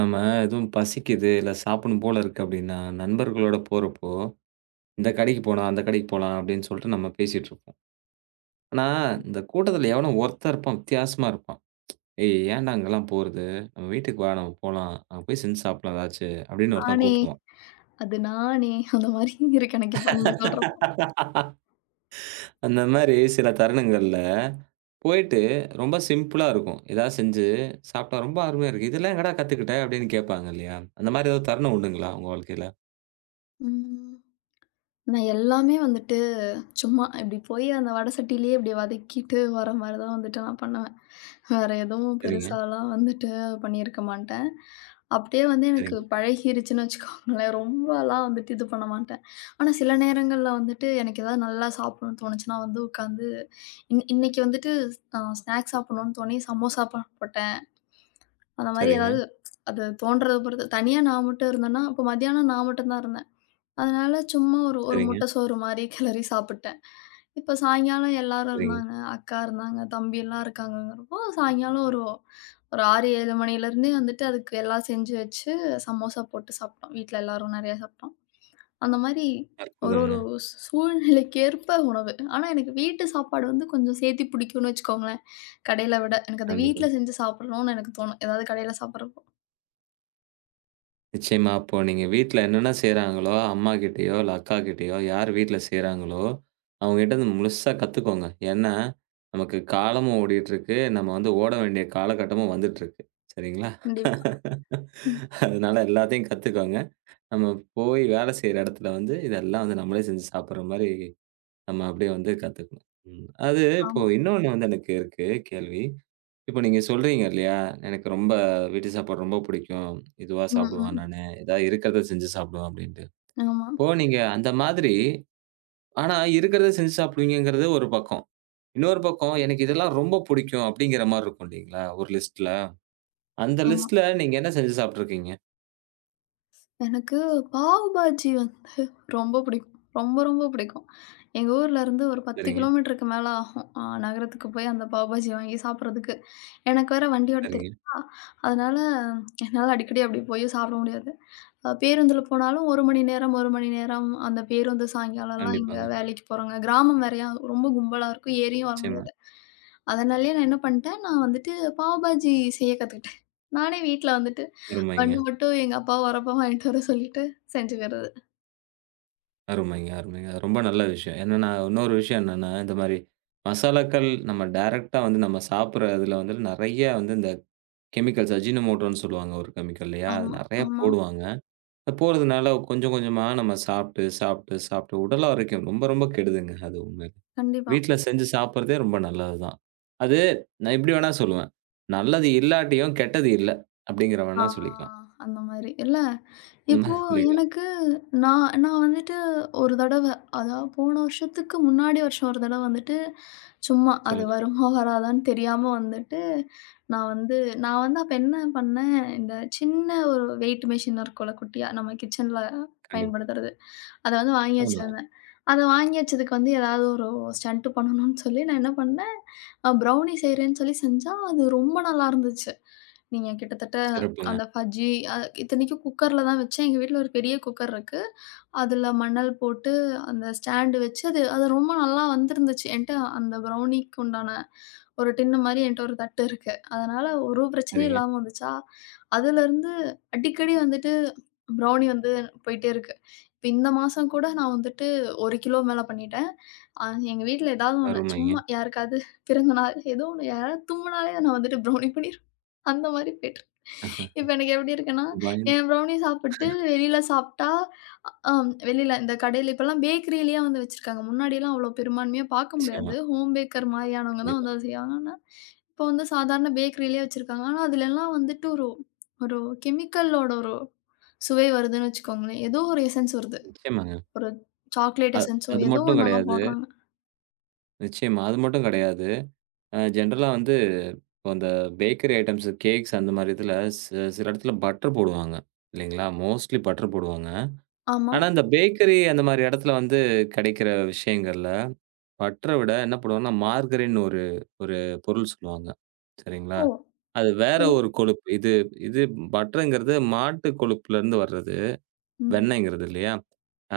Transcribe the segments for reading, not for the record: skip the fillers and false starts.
நம்ம எதுவும் பசிக்குது, இல்ல சாப்பிடணும் போல இருக்கு அப்படின்னா, நண்பர்களோட போறப்போ, இந்த கடைக்கு போலாம், அந்த கடைக்கு போலாம் அப்படின்னு சொல்லிட்டு நம்ம பேசிட்டு இருப்போம். ஆனா, இந்த கூட்டத்துல எவனோ ஒருத்தன் இருப்பான், வித்தியாசமா இருப்பான். "ஏய் ஏன்டா அங்கலாம் போறது? நம்ம வீட்டுக்கு வா, நம்ம போலாம். அங்க போய் செஞ்சு சாப்பிடலாம் ஏதாச்சு" அப்படின்னு ஒருத்தன் நானே, கூப்பிடுவான். அது நானே அந்த மாரி இருக்கு எனக்கு இப்ப நீங்க சொல்றப்போ. அந்த மாரி சில தருணங்கள்ல போயிட்டு ரொம்ப சிம்பிளா இருக்கும். ஏதாவது செஞ்சு சாப்பிட்டா ரொம்ப அருமையா இருக்கு. "இதெல்லாம் எங்கடா கத்துக்கிட்ட?" அப்படின்னு கேட்பாங்க இல்லையா? அந்த மாரி ஏதாவது தருணம் உண்டுங்களா உங்க வாழ்க்கையில? ம். நான் எல்லாமே வந்துட்டு சும்மா இப்டி போய் அந்த வடை சட்டியிலேயே இப்டி வதக்கிட்டு வர மாரி தான் வந்துட்டு நான் பண்ணுவேன். வேற எதுவும் சரிங்க, பெருசாலாம் வந்துட்டு பண்ணியிருக்க மாட்டேன். அப்டியே வந்து எனக்கு சரிங்க, பழகிருச்சுன்னு வச்சுக்கோங்களேன். ரொம்பலாம் வந்துட்டு இது பண்ண மாட்டேன். ஆனா சில நேரங்கள்ல வந்துட்டு எனக்கு ஏதாவது நல்லா சாப்பிடணும்னு தோணுச்சுன்னா வந்து உட்காந்து இன்னைக்கு வந்துட்டு ஸ்நாக்ஸ் சாப்பிடணும்னு தோணி சமோசா போட்டேன். அந்த மாரி சரிங்க, ஏதாவது அது தோன்றத பொறுத்து. தனியா நான் மட்டும் இருந்தேன்னா, அப்ப மத்தியானம் நான் மட்டும் தான் இருந்தேன். அதனால சும்மா ஒரு ஒரு சரிங்க. முட்டை சோறு மாரி கிளறி சாப்பிட்டேன். இப்ப சாயங்காலம் எல்லாரும் சரிங்க. இருந்தாங்க. அக்கா இருந்தாங்க, தம்பிலாம் இருக்காங்கங்கிறப்போ, சாயங்காலம் ஒரு ஒரு 6, 7 மணிலேருந்தே வந்துட்டு அதுக்கு எல்லாம் செஞ்சு வச்சு சமோசா போட்டு சாப்பிட்டோம். வீட்ல எல்லாரும் நெறையா சாப்பிட்டோம். அந்த மாரி ஒரு அற்புதம்ங்க. ஒரு சூ- சூழ்நிலைக்கேற்ப உணவு. ஆனா எனக்கு வீட்டு சாப்பாடு வந்து கொஞ்சம் சேத்தி பிடிக்கும்னு வச்சுக்கோங்களேன். கடையில விட. எனக்கு அத கண்டிப்பா. வீட்ல செஞ்சு சாப்பிடணும்னு எனக்கு தோணும். ஏதாவது கடையில சாப்பிடுறப்போ நிச்சயமா அப்போ நீங்க வீட்ல என்னென்ன செய்றாங்களோ, அம்மா கிட்டயோ, இல்ல அக்கா கிட்டயோ யார் வீட்ல செய்றாங்களோ, அவங்ககிட்ட இருந்து முழுசா கத்துக்கோங்க. ஏன்னா, நமக்கு காலமும் ஓடிட்டுருக்கு. நம்ம வந்து ஓட வேண்டிய காலகட்டமும் வந்துட்டுருக்கு. சரிங்களா? கண்டிப்பா. ம். அதனால எல்லாத்தையும் கத்துக்கோங்க. நம்ம போய் வேலை செய்ற இடத்துல வந்து இதெல்லாம் வந்து நம்மளே செஞ்சு சாப்பிடுற மாரி நம்ம அப்படியே வந்து கத்துக்கணும். ம். அது இப்போ ஆமா. இன்னொன்னு வந்து எனக்கு இருக்கு கேள்வி. இப்போ நீங்க சொல்றீங்க இல்லையா? எனக்கு ரொம்ப வீட்டு சாப்பாடு ரொம்ப பிடிக்கும். இதுவா ம், சாப்பிடுவேன் ம். நானு. ஏதாவது இருக்கிறத செஞ்சு சாப்பிடுவேன் அப்படின்ட்டு. ஆமா, இப்போ நீங்க அந்த மாதிரி ஆனா இருக்கிறத செஞ்சு சாப்பிடுவீங்கங்கிறது ஒரு பக்கம். இன்னொரு பக்கம் எனக்கு இதெல்லாம் ரொம்ப பிடிக்கும் அப்படிங்கிற மாரி இருக்கும் இல்லைங்களா? ஒரு லிஸ்ட்ல. அந்த ஆமா. லிஸ்ட்ல நீங்க என்ன செஞ்சு சாப்பிட்டுருக்கீங்க? எனக்கு பாவ் பாஜி ரொம்ப பிடிக்கும். ரொம்ப ரொம்ப பிடிக்கும். எங்க ஊர்ல இருந்து ஒரு 10 சரிங்க, கிலோமீட்டருக்கு மேல ஆகும். நகரத்துக்கு போய் அந்த பாவ் பாஜி வாங்கி சாப்பிடுறதுக்கு. எனக்கு வேற வண்டி ஓட்ட சரிங்க. தெரியாதா, அதனால என்னால அடிக்கடி அப்படி போய் சாப்பிட முடியாது. பேருந்துல போனாலும் 1 மணி நேரம் 1 மணி நேரம் அந்த பேருந்து சாயங்காலம்லாம் எங்க கண்டிப்பாங்க. வேலைக்கு போறோங்க. கிராமம் வேறயா ரொம்ப கும்பலா இருக்கும். ஏறியும் வர நிச்சயமா. முடியாது. அதனாலயே நான் என்ன பண்ணிட்டேன், நான் வந்துட்டு பாவ் பாஜி செய்ய கத்துக்கிட்டேன். நானே வீட்ல வந்துட்டு அருமைங்க. பன்னு மட்டும் எங்க அப்பா வரப்ப வாங்கிட்டு வர சொல்லிட்டு செஞ்சுக்கிறது. அருமைங்க, அருமைங்க. அது ரொம்ப நல்ல விஷயம். என்னன்னா, இன்னொரு விஷயம் என்னன்னா, இந்த மாரி மசாலாக்கள் நம்ம டைரக்ட்டா வந்து நம்ம சாப்பிடுற இதுல வந்து நெறைய வந்து இந்த கெமிக்கல்ஸ் அஜினோமோட்டோன்னு சொல்லுவாங்க ஒரு கெமிக்கல் இல்லையா? அது ஆமா, நெறைய ஆமா. போடுவாங்க. அது போடுறதுனால கொஞ்சம் கொஞ்சமா நம்ம சாப்பிட்டு, சாப்பிட்டு, சாப்பிட்டு உடல் ஆரோக்கியம் ரொம்ப, ரொம்ப கெடுதுங்க. அது உண்மையிலே. கண்டிப்பா. வீட்ல செஞ்சு சாப்பிடுறதே ரொம்ப நல்லது தான். அது நான் இப்படி வேணா சொல்லுவேன். நல்லது இல்லாட்டியும் கெட்டது இல்ல. அப்படிங்கிற ஆ வேணா சொல்லிக்கலாம். அந்த மாரி. இல்ல அந்த இப்போ மாரி சொல்லிக்கலாம். எனக்கு நான் நான் வந்துட்டு ஒரு தடவ, அதாவது போன வருஷத்துக்கு முன்னாடி வருஷம் ஒரு தடவ வந்துட்டு, சும்மா அது சொல்லுங்க. வருமா வராதான்னு தெரியாம வந்துட்டு, நான் வந்து நான் வந்து அப்ப என்ன பண்ணேன், இந்த சின்ன ஒரு வெயிட் மிஷின் இருக்கும்ல குட்டியா, நம்ம கிச்சன்ல கண்டிப்பா. பயன்படுத்துறது. அத வந்து வாங்கி ஆமாங்க. வச்சிருந்தேன். அத வாங்கி வச்சதுக்கு வந்து ஏதாவது ஒரு ஸ்டண்ட் பண்ணணும்னு சொல்லி நான் என்ன பண்ணேன், ப்ரௌனி செய்றேன்னு சொல்லி செஞ்சா, அது ரொம்ப நல்லா இருந்துச்சு. நீங்க கிட்டத்தட்ட சிறப்புங்க. அந்த பஜ்ஜி அ இத்தனைக்கும் குக்கர்ல தான் வச்சேன். எங்க வீட்ல ஒரு பெரிய குக்கர் இருக்கு. அதுல மணல் போட்டு, அந்த ஸ்டாண்டு வச்சு அது அது ரொம்ப நல்லா வந்திருந்துச்சு. என்ட்ட அந்த ப்ரௌனிக்கு உண்டான ஒரு டின்னு மாரி என்ட்ட ஒரு தட்டு இருக்கு. அதனால ஒரு பிரச்சனையும் சரிங்க. இல்லாம வந்துச்சா, அதுலருந்து அடிக்கடி வந்துட்டு ப்ரௌனி வந்து போயிட்டே இருக்கு. இப்ப இந்த மாசம் கூட நான் வந்துட்டு 1 கிலோ மேல பண்ணிட்டேன். அ எங்க வீட்ல ஏதாவது ஒண்ணு அருமைங்க. சும்மா யாருக்காவது பிறந்த நாள் ஏதோ ஒண்ணு யாராவது தும்முனாலே நான் வந்துட்டு ப்ரௌனி பண்ணிருவேன். அந்த மாரி போயிட்டுருக்கு. இப்ப எனக்கு எப்படி இருக்குன்னா, பயந்து என் ப்ரௌனி சாப்பிட்டு வெளியில சாப்பிட்டா ஆம். வெளியில இந்த கடையில இப்பல்லாம் பேக்கரியிலயே வந்து வச்சிருக்காங்க. முன்னாடிலாம் அவ்ளோ பெரும்பான்மையா பார்க்க நிச்சயமா, முடியாது. ஹோம் பேக்கர் மாரியானவங்க தான் கண்டிப்பா. வந்து அத செய்வாங்க. ஆனா, இப்போ வந்து சாதாரண பேக்கரியிலயே வச்சிருக்காங்க. ஆனா, அதுலலாம் வந்துட்டு ஒரு ஒரு கெமிக்கலோட ஒரு சுவை வருதுன்னு வச்சுக்கோங்களேன். ஏதோ ஒரு எசன்ஸ் வருது. நிச்சயமாங்க. ஒரு சாக்லேட் அது எசன்ஸோ அது ஏதோ மட்டும் ஒண்ணலாம் கிடையாது. போடுறாங்க. நிச்சயமா, அது மட்டும் கிடையாது. அ ஜெனரலா வந்து இப்போ அந்த பேக்கரி ஐட்டம்ஸ், கேக்ஸ் அந்த மாரி இதுல சில இடத்துல பட்டர் போடுவாங்க. இல்லைங்களா? மோஸ்ட்லி பட்டர் போடுவாங்க. ஆமா. ஆனா, இந்த பேக்கரி அந்த மாரி இடத்துல வந்து கிடைக்கிற விஷயங்கள்ல, பட்டர விட என்ன பண்ணுவாங்கன்னா, மார்கரின்னு ஒரு ஒரு பொருள் சொல்லுவாங்க. சரிங்களா? ஓ! அது வேற சரி. ஒரு கொழுப்பு. இது இது பட்டர்ங்கிறது மாட்டு கொழுப்புலருந்து வர்றது. ம். வெண்ணெய்ங்கிறது இல்லையா?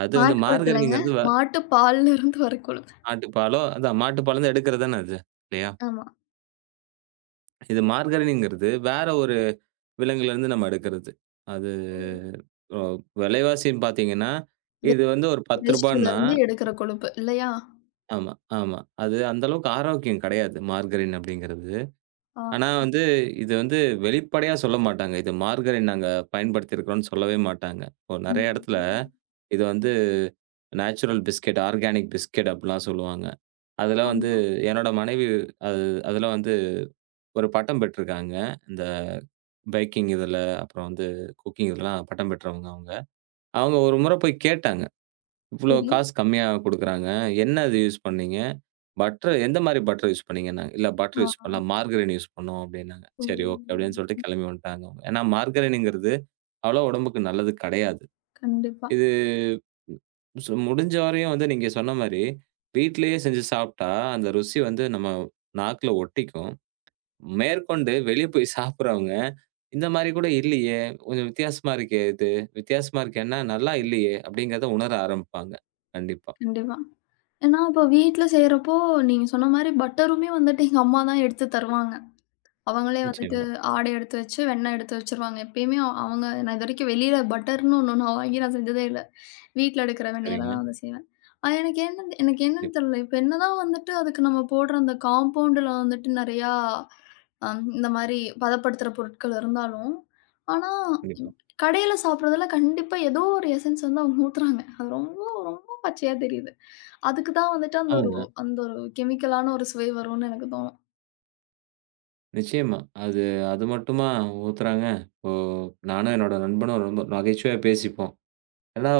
அது வந்து மாட்டு கொழுப்பு இல்லங்க. மார்கரின்ங்கிறது மாட்டு பால்ல இருந்து வர கொழுப்பு. மாட்டுப்பாலோ அதான் மாட்டுப்பால்லருந்து எடுக்கிறது தானே அது. இல்லையா? ஆமா. இது மார்கரின்ங்கிறது வேற ஒரு விலங்குலருந்து நம்ம எடுக்கிறது. அது ஓ! ஒ விலைவாசின்னு பார்த்தீங்கன்னா, வே இது வந்து ஒரு ரூ. வேஷ்டியில 10ன்னா இருந்து எடுக்கிற கொழுப்பு இல்லையா? ஆமா, ஆமா. அது அந்த அளவுக்கு ஆரோக்கியம் கிடையாது மார்கரின் அப்படிங்கிறது. ஆ. ஆனா வந்து இது வந்து வெளிப்படையா சொல்ல மாட்டாங்க. இது மார்கரின் நாங்க பயன்படுத்தியிருக்கிறோம்ன்னு சொல்லவே மாட்டாங்க. இப்போ நெறைய இடத்துல ம். இது வந்து நேச்சுரல் பிஸ்கட், ஆர்கானிக் பிஸ்கட் அப்படிலாம் சொல்லுவாங்க. அதெல்லாம் வந்து ஆமா. என்னோட மனைவி அது அதெல்லாம் வந்து ஒரு பட்டம் பெற்றிருக்காங்க. இந்த பேக்கிங் இதுல, அப்புறம் வந்து குக்கிங் இதெல்லாம் பட்டம் பெற்றவங்க அவங்க. அவங்க ஒரு முறை போய் கேட்டாங்க. "இவ்ளோ சரி. காசு கம்மியா குடுக்குறாங்க. என்ன இது யூஸ் பண்ணீங்க? பட்டர் எந்த மாரி பட்டர் யூஸ் பண்ணீங்கன்னாங்க?" "இல்ல பட்டர் யூஸ் ஆ. பண்ணல. மார்கரைன் யூஸ் பண்ணோம்" அப்படின்னாங்க. ஓ! "சரி, ஓகே" அப்படின்னு சொல்லிட்டு கிளம்பி வந்துட்டாங்க அவங்க. ஏன்னா மார்கரைனுங்கிறது அவ்வளோ உடம்புக்கு நல்லது கிடையாது. கண்டிப்பா, இது சு முடிஞ்ச வரையும் வந்து நீங்க சொன்ன மாரி வீட்லயே செஞ்சு சாப்பிட்டா, அந்த ருசி வந்து நம்ம நாக்குல ஒட்டிக்கும். மேற்கொண்டு வெளிய போய் சாப்பிடுறவங்க, இந்த மாரி கூட இல்லையே! கொஞ்சம் வித்தியாசமா இருக்கே இது. வித்தியாசமா இருக்கேன்னா, நல்லா இல்லையே! அப்படிங்கிறத உணர ஆரம்பிப்பாங்க. கண்டிப்பா. கண்டிப்பா. ஏன்னா இப்ப வீட்ல செய்றப்போ, நீங்க சொன்ன மாரி பட்டருமே வந்துட்டு எங்க அம்மா தான் எடுத்து தருவாங்க. அவங்களே வந்துட்டு நிச்சயமா. ஆடை எடுத்து வச்சு, வெண்ணெய் எடுத்து வச்சுருவாங்க. எப்பயுமே அவங்க நான் இதுவரைக்கும் வெளியில பட்டர்ன்னு ஒண்ணு நான் வாங்கி நான் செஞ்சதே இல்ல. வீட்ல எடுக்கிற வெண்ணெயில சரிங்க. தான் வந்து செய்வேன். ஆனா எனக்கு என்னன்னு கண்டிப்பா, தெரியல. இப்ப என்னதான் வந்துட்டு அதுக்கு நம்ம போடுற அந்த காம்பவுண்டுல வந்துட்டு நெறையா இந்த மாரி பதப்படுத்துற பொருட்கள் இருந்தாலும், ஆனா கண்டிப்பா. கடையில சாப்பிடுறதுல கண்டிப்பா ஏதோ ஒரு எசன்ஸ் வந்து அவங்க ஊத்துறாங்க. அது ரொம்ப பச்சையா தெரியுது. அதுக்கு தான் வந்துட்டு அந்த ஒரு ஆமாங்க. அந்த ஒரு கெமிக்கலான ஒரு சுவை வரும்னு எனக்கு தோணும். நிச்சயமா. அது அது மட்டுமா ஊத்துறாங்க? இப்போ நானும் என்னோட நண்பனும் ரொம்ப நகைச்சுவையா பேசிப்போம். "ஏன்டா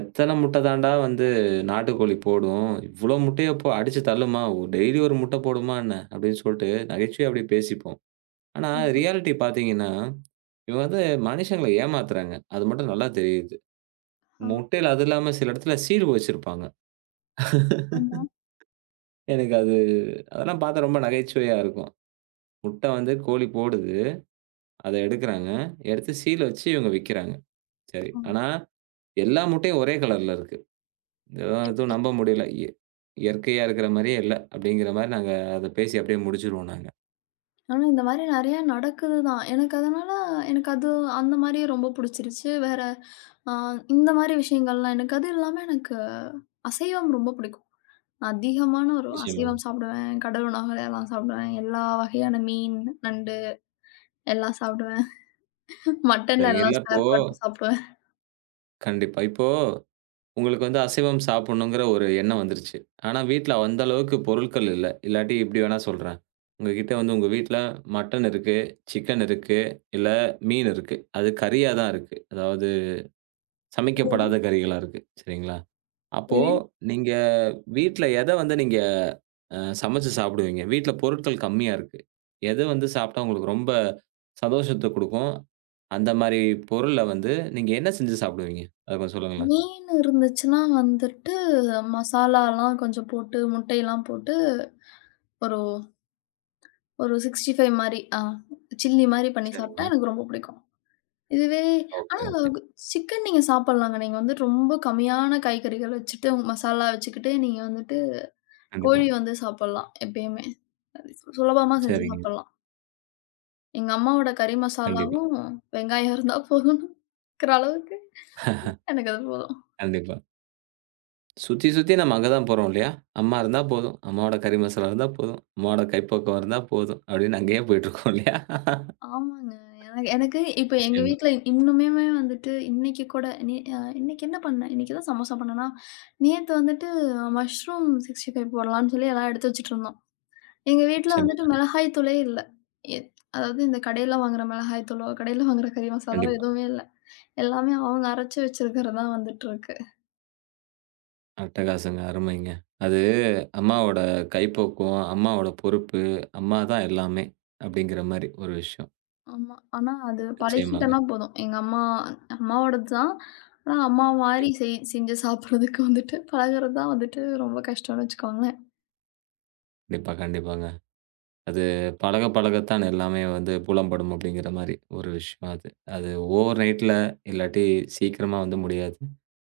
எத்தன முட்ட தான்டா வந்து நாட்டுக்கோழி போடும்? இவ்ளோ முட்டைய போ அடிச்சு தள்ளுமா? டெய்லி ஒரு முட்ட போடுமா என்ன?" அப்படின்னு சொல்ட்டு நகைச்சுவையா அப்படி பேசிப்போம். ஆனா ஆமா. ரியாலிட்டி பார்த்தீங்கன்னா இவங்க வந்து மனுஷங்கள ஏமாத்துறாங்க. அது மட்டும் நல்லா தெரியுது. ஆ, முட்டையில அது இல்லாம சில இடத்துல சீடு வச்சிருப்பாங்க. ஆமா. எனக்கு அது அதெல்லாம் பார்த்தா ரொம்ப நகைச்சுவையா இருக்கும். முட்டை வந்து கோழி போடுது. அத எடுக்குறாங்க. எடுத்து சீல் வச்சு இவங்க விக்கிறாங்க. சரி. ஆ ஆனா எல்லா முட்டையும் ஒரே கலர்ல இருக்கு. இதெல்லாம் எப்படி? எதுவும் நம்ப முடியல. இயற்கையா இருக்கிற மாரியே இல்ல. அப்படிங்கிற மாரி நாங்க அத பேசி அப்படியே முடிச்சுருவோம் நாங்க. ஆனா இந்த மாரி நெறையா நடக்குது தான். எனக்கு அது அந்த மாரியே ரொம்ப புடிச்சிருச்சு. வேற அ இந்த மாரி விஷயங்கள்லாம் எனக்கு அது இல்லாம எனக்கு அசைவம் ரொம்ப பிடிக்கும். நான் அதிகமான ஒரு நிச்சயமாங்க. அசைவம் சாப்பிடுவேன். கடல் உணவுகள் எல்லாம் சாப்பிடுவேன். எல்லா வகையான மீன், நண்டு எல்லாம் சாப்பிடுவேன். மட்டன்ல சரிங்க. எல்லாம் இல்ல இப்போ ஸ்பேர் பார்ட்டும் சாப்பிடுவேன். கண்டிப்பா. இப்போ உங்களுக்கு வந்து அசைவம் சாப்பிடணுங்கிற ஒரு எண்ணம் வந்துருச்சு. ஆனா வீட்ல அந்த அளவுக்கு பொருட்கள் இல்ல. இல்லாட்டி இப்டி வேணா சொல்றேன். உங்ககிட்ட வந்து உங்க வீட்ல மட்டன் இருக்கு, சிக்கன் இருக்கு, இல்ல மீன் இருக்கு. அது கறியா தான் இருக்கு. அதாவது சமைக்கப்படாத கறிகளா இருக்கு. சரிங்களா? அப்போ புரியுது. நீங்க வீட்ல எத வந்து நீங்க அ சமைச்சு சாப்பிடுவீங்க? வீட்ல பொருட்கள் கம்மியா இருக்கு. எது வந்து சாப்பிட்டா உங்களுக்கு ரொம்ப சந்தோஷத்த குடுக்கும்? அந்த மாரி பொருள வந்து நீங்க என்ன செஞ்சு சாப்பிடுவீங்க? அத கொஞ்சம் சொல்லுங்களேன். மீன் இருந்துச்சுன்னா வந்துட்டு, மசாலாலாம் கொஞ்சம் போட்டு, முட்டையெல்லாம் போட்டு ஒரு ஒரு 65 மாரி, சில்லி மாரி பண்ணி சாப்ட்டா சரிங்க. எனக்கு ரொம்ப புடிக்கும். இதுவே ஓகே, ஆனா ஓகே. சிக்கன் நீங்க சாப்பிடலாங்க. நீங்க வந்து ரொம்ப கம்மியான காய்கறிகள் வச்சுட்டு, மசாலா வச்சுக்கிட்டு, நீங்க வந்துட்டு கண்டிப்பா. கோழி வந்து சாப்பிடலாம் எப்பயுமே. அது சுலபமா செஞ்சு சரிங்க. சாப்பிடலாம். எங்க அம்மாவோட கறி கண்டிப்பா, மசாலாவும், வெங்காயம் இருந்தா போதும்னு இருக்கிற அளவுக்கு எனக்கு அது போதும். கண்டிப்பா. சுத்தி, சுத்தி நம்ம அங்க தான் போறோம் இல்லையா? அம்மா இருந்தா போதும். அம்மாவோட கறி மசாலா இருந்தா போதும். அம்மாவோட கைப்பக்குவம் இருந்தா போதும். அப்படின்னு அங்கேயே போயிட்டுருக்கோம் இல்லையா? ஆமாங்க. எனக்கு எனக்கு இப்ப எங்க நிச்சயமா, வீட்ல இன்னுமுமே வந்துட்டு இன்னைக்கு கூட நே அ இன்னைக்கு என்ன பண்ணேன்? இன்னைக்கு தான் சமோசா பண்ணேனா, நேத்து வந்துட்டு மஷ்ரூம் 65 போடலான்னு சொல்லி எல்லாம் எடுத்து வச்சுட்டுருந்தோம். எங்க வீட்ல வந்துட்டு நிச்சயமாங்க. மிளகாய் தூளே இல்ல. எ அதாவது இந்த கடையில வாங்குற மிளகாய் தூளோ, கடையில வாங்குற கறி மசாலாவோ கண்டிப்பா. எதுவுமே இல்ல. எல்லாமே அவங்க அரைச்சு வச்சிருக்கிறது தான் வந்துட்டு இருக்கு. அட்டகாசங்க. அருமைங்க. அது அம்மாவோட கைப்பக்குவம், அம்மாவோட பொறுப்பு, அம்மா தான் எல்லாமே அப்படிங்கிற மாரி ஒரு விஷயம். ஆமா. ஆனா அது நிச்சயமாங்க. பழகிட்டனா போதும். எங்க அம்மா அம்மாவோடது தான். ஆனா அம்மா மாரி கண்டிப்பா, செஞ்சு சாப்பிடுறதுக்கு வந்துட்டு பழகுறது தான் வந்துட்டு ரொம்ப கஷ்டம்னு வச்சுக்கோங்களேன். கண்டிப்பா, கண்டிப்பாங்க. அது பழக பழகத்தான் எல்லாமே வந்து புலம்படும் அப்படிங்கிற மாரி ஒரு விஷயம் அது. அது ஓவர் நைட்ல இல்லாட்டி சீக்கிரமா வந்து முடியாது.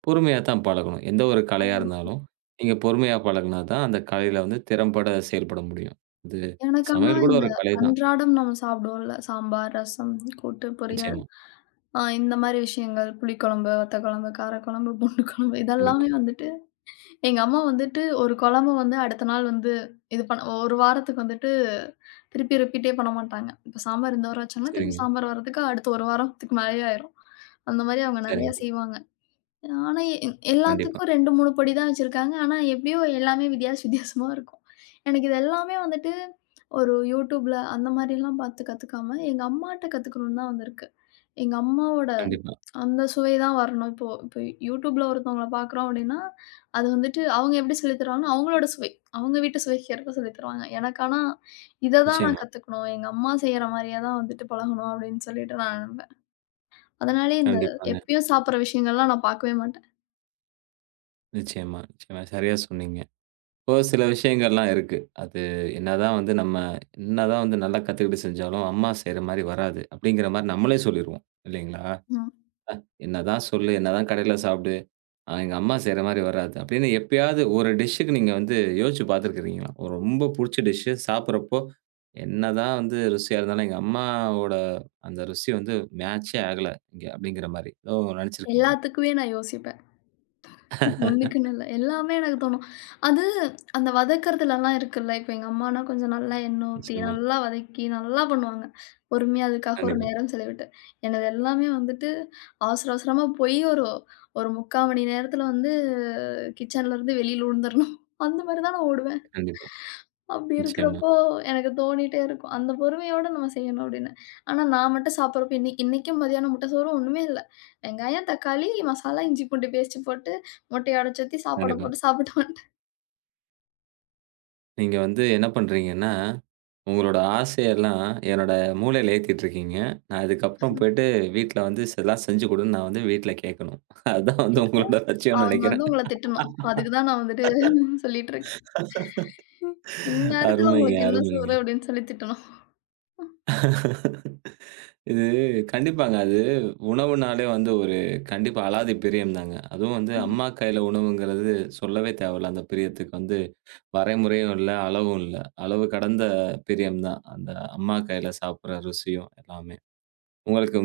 பொறுமையா தான் பழகணும். எந்த ஒரு ஆ. கலையா இருந்தாலும், நீங்க பொறுமையா பழகுனா தான் அந்த கலையில வந்து திறம்பட செயல்பட முடியும். இது எனக்கு ஆனா சமையல் கூட இந்த ஒரு கலை தான். அன்றாடம் நம்ம சாப்பிடுவோம்ல, சாம்பார், ரசம், கூட்டு, பொரியல், நிச்சயமா. இந்த மாரி விஷயங்கள், புளிக்குழம்பு, வத்தக்குழம்பு, காரக்குழம்பு, பூண்டு குழம்பு கண்டிப்பா. இதெல்லாமே வந்துட்டு எங்க அம்மா வந்துட்டு ஒரு குழம்பு வந்து அடுத்த நாள் வந்து இது பண்ண ஒரு வாரத்துக்கு வந்துட்டு திருப்பி ரிப்பீட்டே பண்ண மாட்டாங்க. இப்ப சாம்பார் இந்த வாரம் வச்சாங்கன்னா, திருப்பி சரிங்க, சாம்பார் வர்றதுக்கு அடுத்த ஒரு வாரத்துக்கு மேலயே ஆயிரும். அந்த மாரி அவங்க நெறைய சரிங்க. செய்வாங்க. ஆனா, கண்டிப்பா, எல்லாத்துக்கும் 2, 3 பொடி தான் வச்சிருக்காங்க. ஆனா, எப்படியோ எல்லாமே வித்தியாச வித்தியாசமா இருக்கும். எனக்கு இது எல்லாமே வந்துட்டு ஒரு YouTubeல அந்த மாரிலாம் பார்த்து கத்துக்காம, எங்க அம்மாட்ட கத்துக்கணும்னு தான் வந்திருக்கு. எங்க அம்மாவோட கண்டிப்பா. அந்த சுவை தான் வரணும். இப்போ இப்போ YouTubeல ஒருத்தவங்கள பார்க்குறோம் அப்படின்னா, அது வந்துட்டு அவங்க எப்படி சொல்லி தருவாங்கன்னா, அவங்களோட சுவை. அவங்க வீட்டு சுவைக்கேற்ப சொல்லி தருவாங்க. எனக்கு ஆனா, இத தான் நான் நிச்சயமா. கத்துக்கணும். எங்க அம்மா செய்ற மாரியே தான் வந்துட்டு பழகணும் அப்படின்னு சொல்லிட்டு நான் நெனப்பேன். அதனாலேயே இந்த கண்டிப்பாங்க. எப்பயும் சாப்பிடுற விஷயங்கள்லாம் நான் பார்க்கவே மாட்டேன். நிச்சயமா, நிச்சயமா. சரியா சொன்னீங்க. ஒரு சில விஷயங்கள்லாம் இருக்கு. அது என்னதான் வந்து நம்ம என்னதான் வந்து நல்லா கத்துக்கிட்டு செஞ்சாலும், அம்மா செய்ற மாரி வராது. அப்படிங்கிற மாரி நம்மளே சொல்லிருவோம். இல்லைங்களா? ம். என்னதான் சொல்லு, என்னதான் கடையில சாப்பிடு, அ எங்க அம்மா செய்ற மாரி வராது. அப்படின்னு எப்பயாவது ஒரு டிஷ்ஷுக்கு நீங்க வந்து யோசிச்சு பார்த்துருக்கிறீங்களா? ஒரு ரொம்ப புடிச்ச டிஷ்ஷு சாப்பிடுறப்போ, என்னதான் வந்து ருசியா இருந்தாலும், எங்க அம்மாவோட அந்த ருசி வந்து மேட்சே ஆகல இங்க அப்படிங்கிற மாரி. ஏதோ நெனச்சிருக்கீங்களா? எல்லாத்துக்குமே நான் யோசிப்பேன். ஒண்ணுக்குன்னு இல்ல. எல்லாமே எனக்கு தோணும். அது அந்த வதக்கறதுலலாம் இருக்குல்ல, இப்ப எங்க அம்மானா கொஞ்சம் நல்லா எண்ணெய் ஊத்தி, நிச்சயமா. நல்லா வதக்கி, நல்லா பண்ணுவாங்க. பொறுமையா அதுக்காக ஒரு கண்டிப்பா, நேரம் செலவிட்டு. எனது எல்லாமே வந்துட்டு அவசர அவசரமா போய் ஒரு ஒரு 3/4 மணி நேரத்துல வந்து கிச்சன்லருந்து வெளியில விழுந்துரணும். அந்த மாரி தான் நான் ஓடுவேன். கண்டிப்பா. அப்படி நிச்சயமா, இருக்கிறப்போ எனக்கு தோணிட்டே இருக்கும். அந்த பொறுமையோட நம்ம செய்யணும் அப்படின்னு. ஆனா நான் மட்டும் சாப்பிடுறப்போ இன்னைக்கு இன்னைக்கும் மதியானம் முட்டை சோறு ஒண்ணுமே இல்ல. வெங்காயம், தக்காளி, மசாலா, இஞ்சி பூண்டு பேஸ்ட்டு போட்டு முட்டைய உடைச்சு ஊத்தி சாப்பாடு கண்டிப்பா. போட்டு சாப்பிட்டு வந்துட்டு நீங்க வந்து என்ன பண்றீங்கன்னா உங்களோட ஆசையெல்லாம் என்னோட மூளையில ஏத்திட்டுருக்கீங்க. நான் இதுக்கப்புறம் போயிட்டு வீட்ல வந்து இதெல்லாம் செஞ்சு குடுன்னு நான் வந்து வீட்ல கேட்கணும். அதான் வந்து கேட்கணும். உங்களோட லட்சியம்னு அவங்க நெனைக்கிறேன். வந்து உங்கள திட்டணும். அதுக்கு தான் நான் வந்துட்டு சொல்லிட்டு இருக்கேன். இந்நேரத்துல அருமைங்க, உங்களுக்கு என்ன அருமைங்க. சோறு அப்படின்னு சொல்லி திட்டணும். இது கண்டிப்பாங்க. அது உணவுனாலே வந்து ஒரு கண்டிப்பா அலாதி பிரியம் தாங்க. அதுவும் வந்து அம்மா கண்டிப்பா. கையில உணவுங்கிறது சொல்லவே தேவையில்ல. அந்த பிரியத்துக்கு வந்து வரைமுறையும் இல்ல, அளவும் இல்ல. அளவு கடந்த பிரியம் தான். அந்த அம்மா கையில சாப்பிடுற ருசியும் எல்லாமே. உங்களுக்கு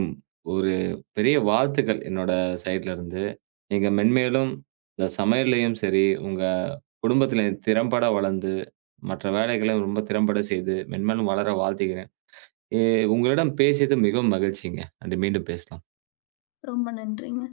ஒரு பெரிய வாழ்த்துக்கள் என்னோட சைட்ல இருந்து. நீங்க மென்மேலும் இந்த சமையல்லயும் சரி, உங்க குடும்பத்தில திறம்பட வளர்ந்து, மற்ற வேலைகளையும் ரொம்ப திறம்பட செய்து, மென்மேலும் வளர வாழ்த்துகிறேன். எ உங்களிடம் பேசியது மிகவும் மகிழ்ச்சிங்க. நன்றி. மீண்டும் பேசலாம். ரொம்ப நன்றிங்க.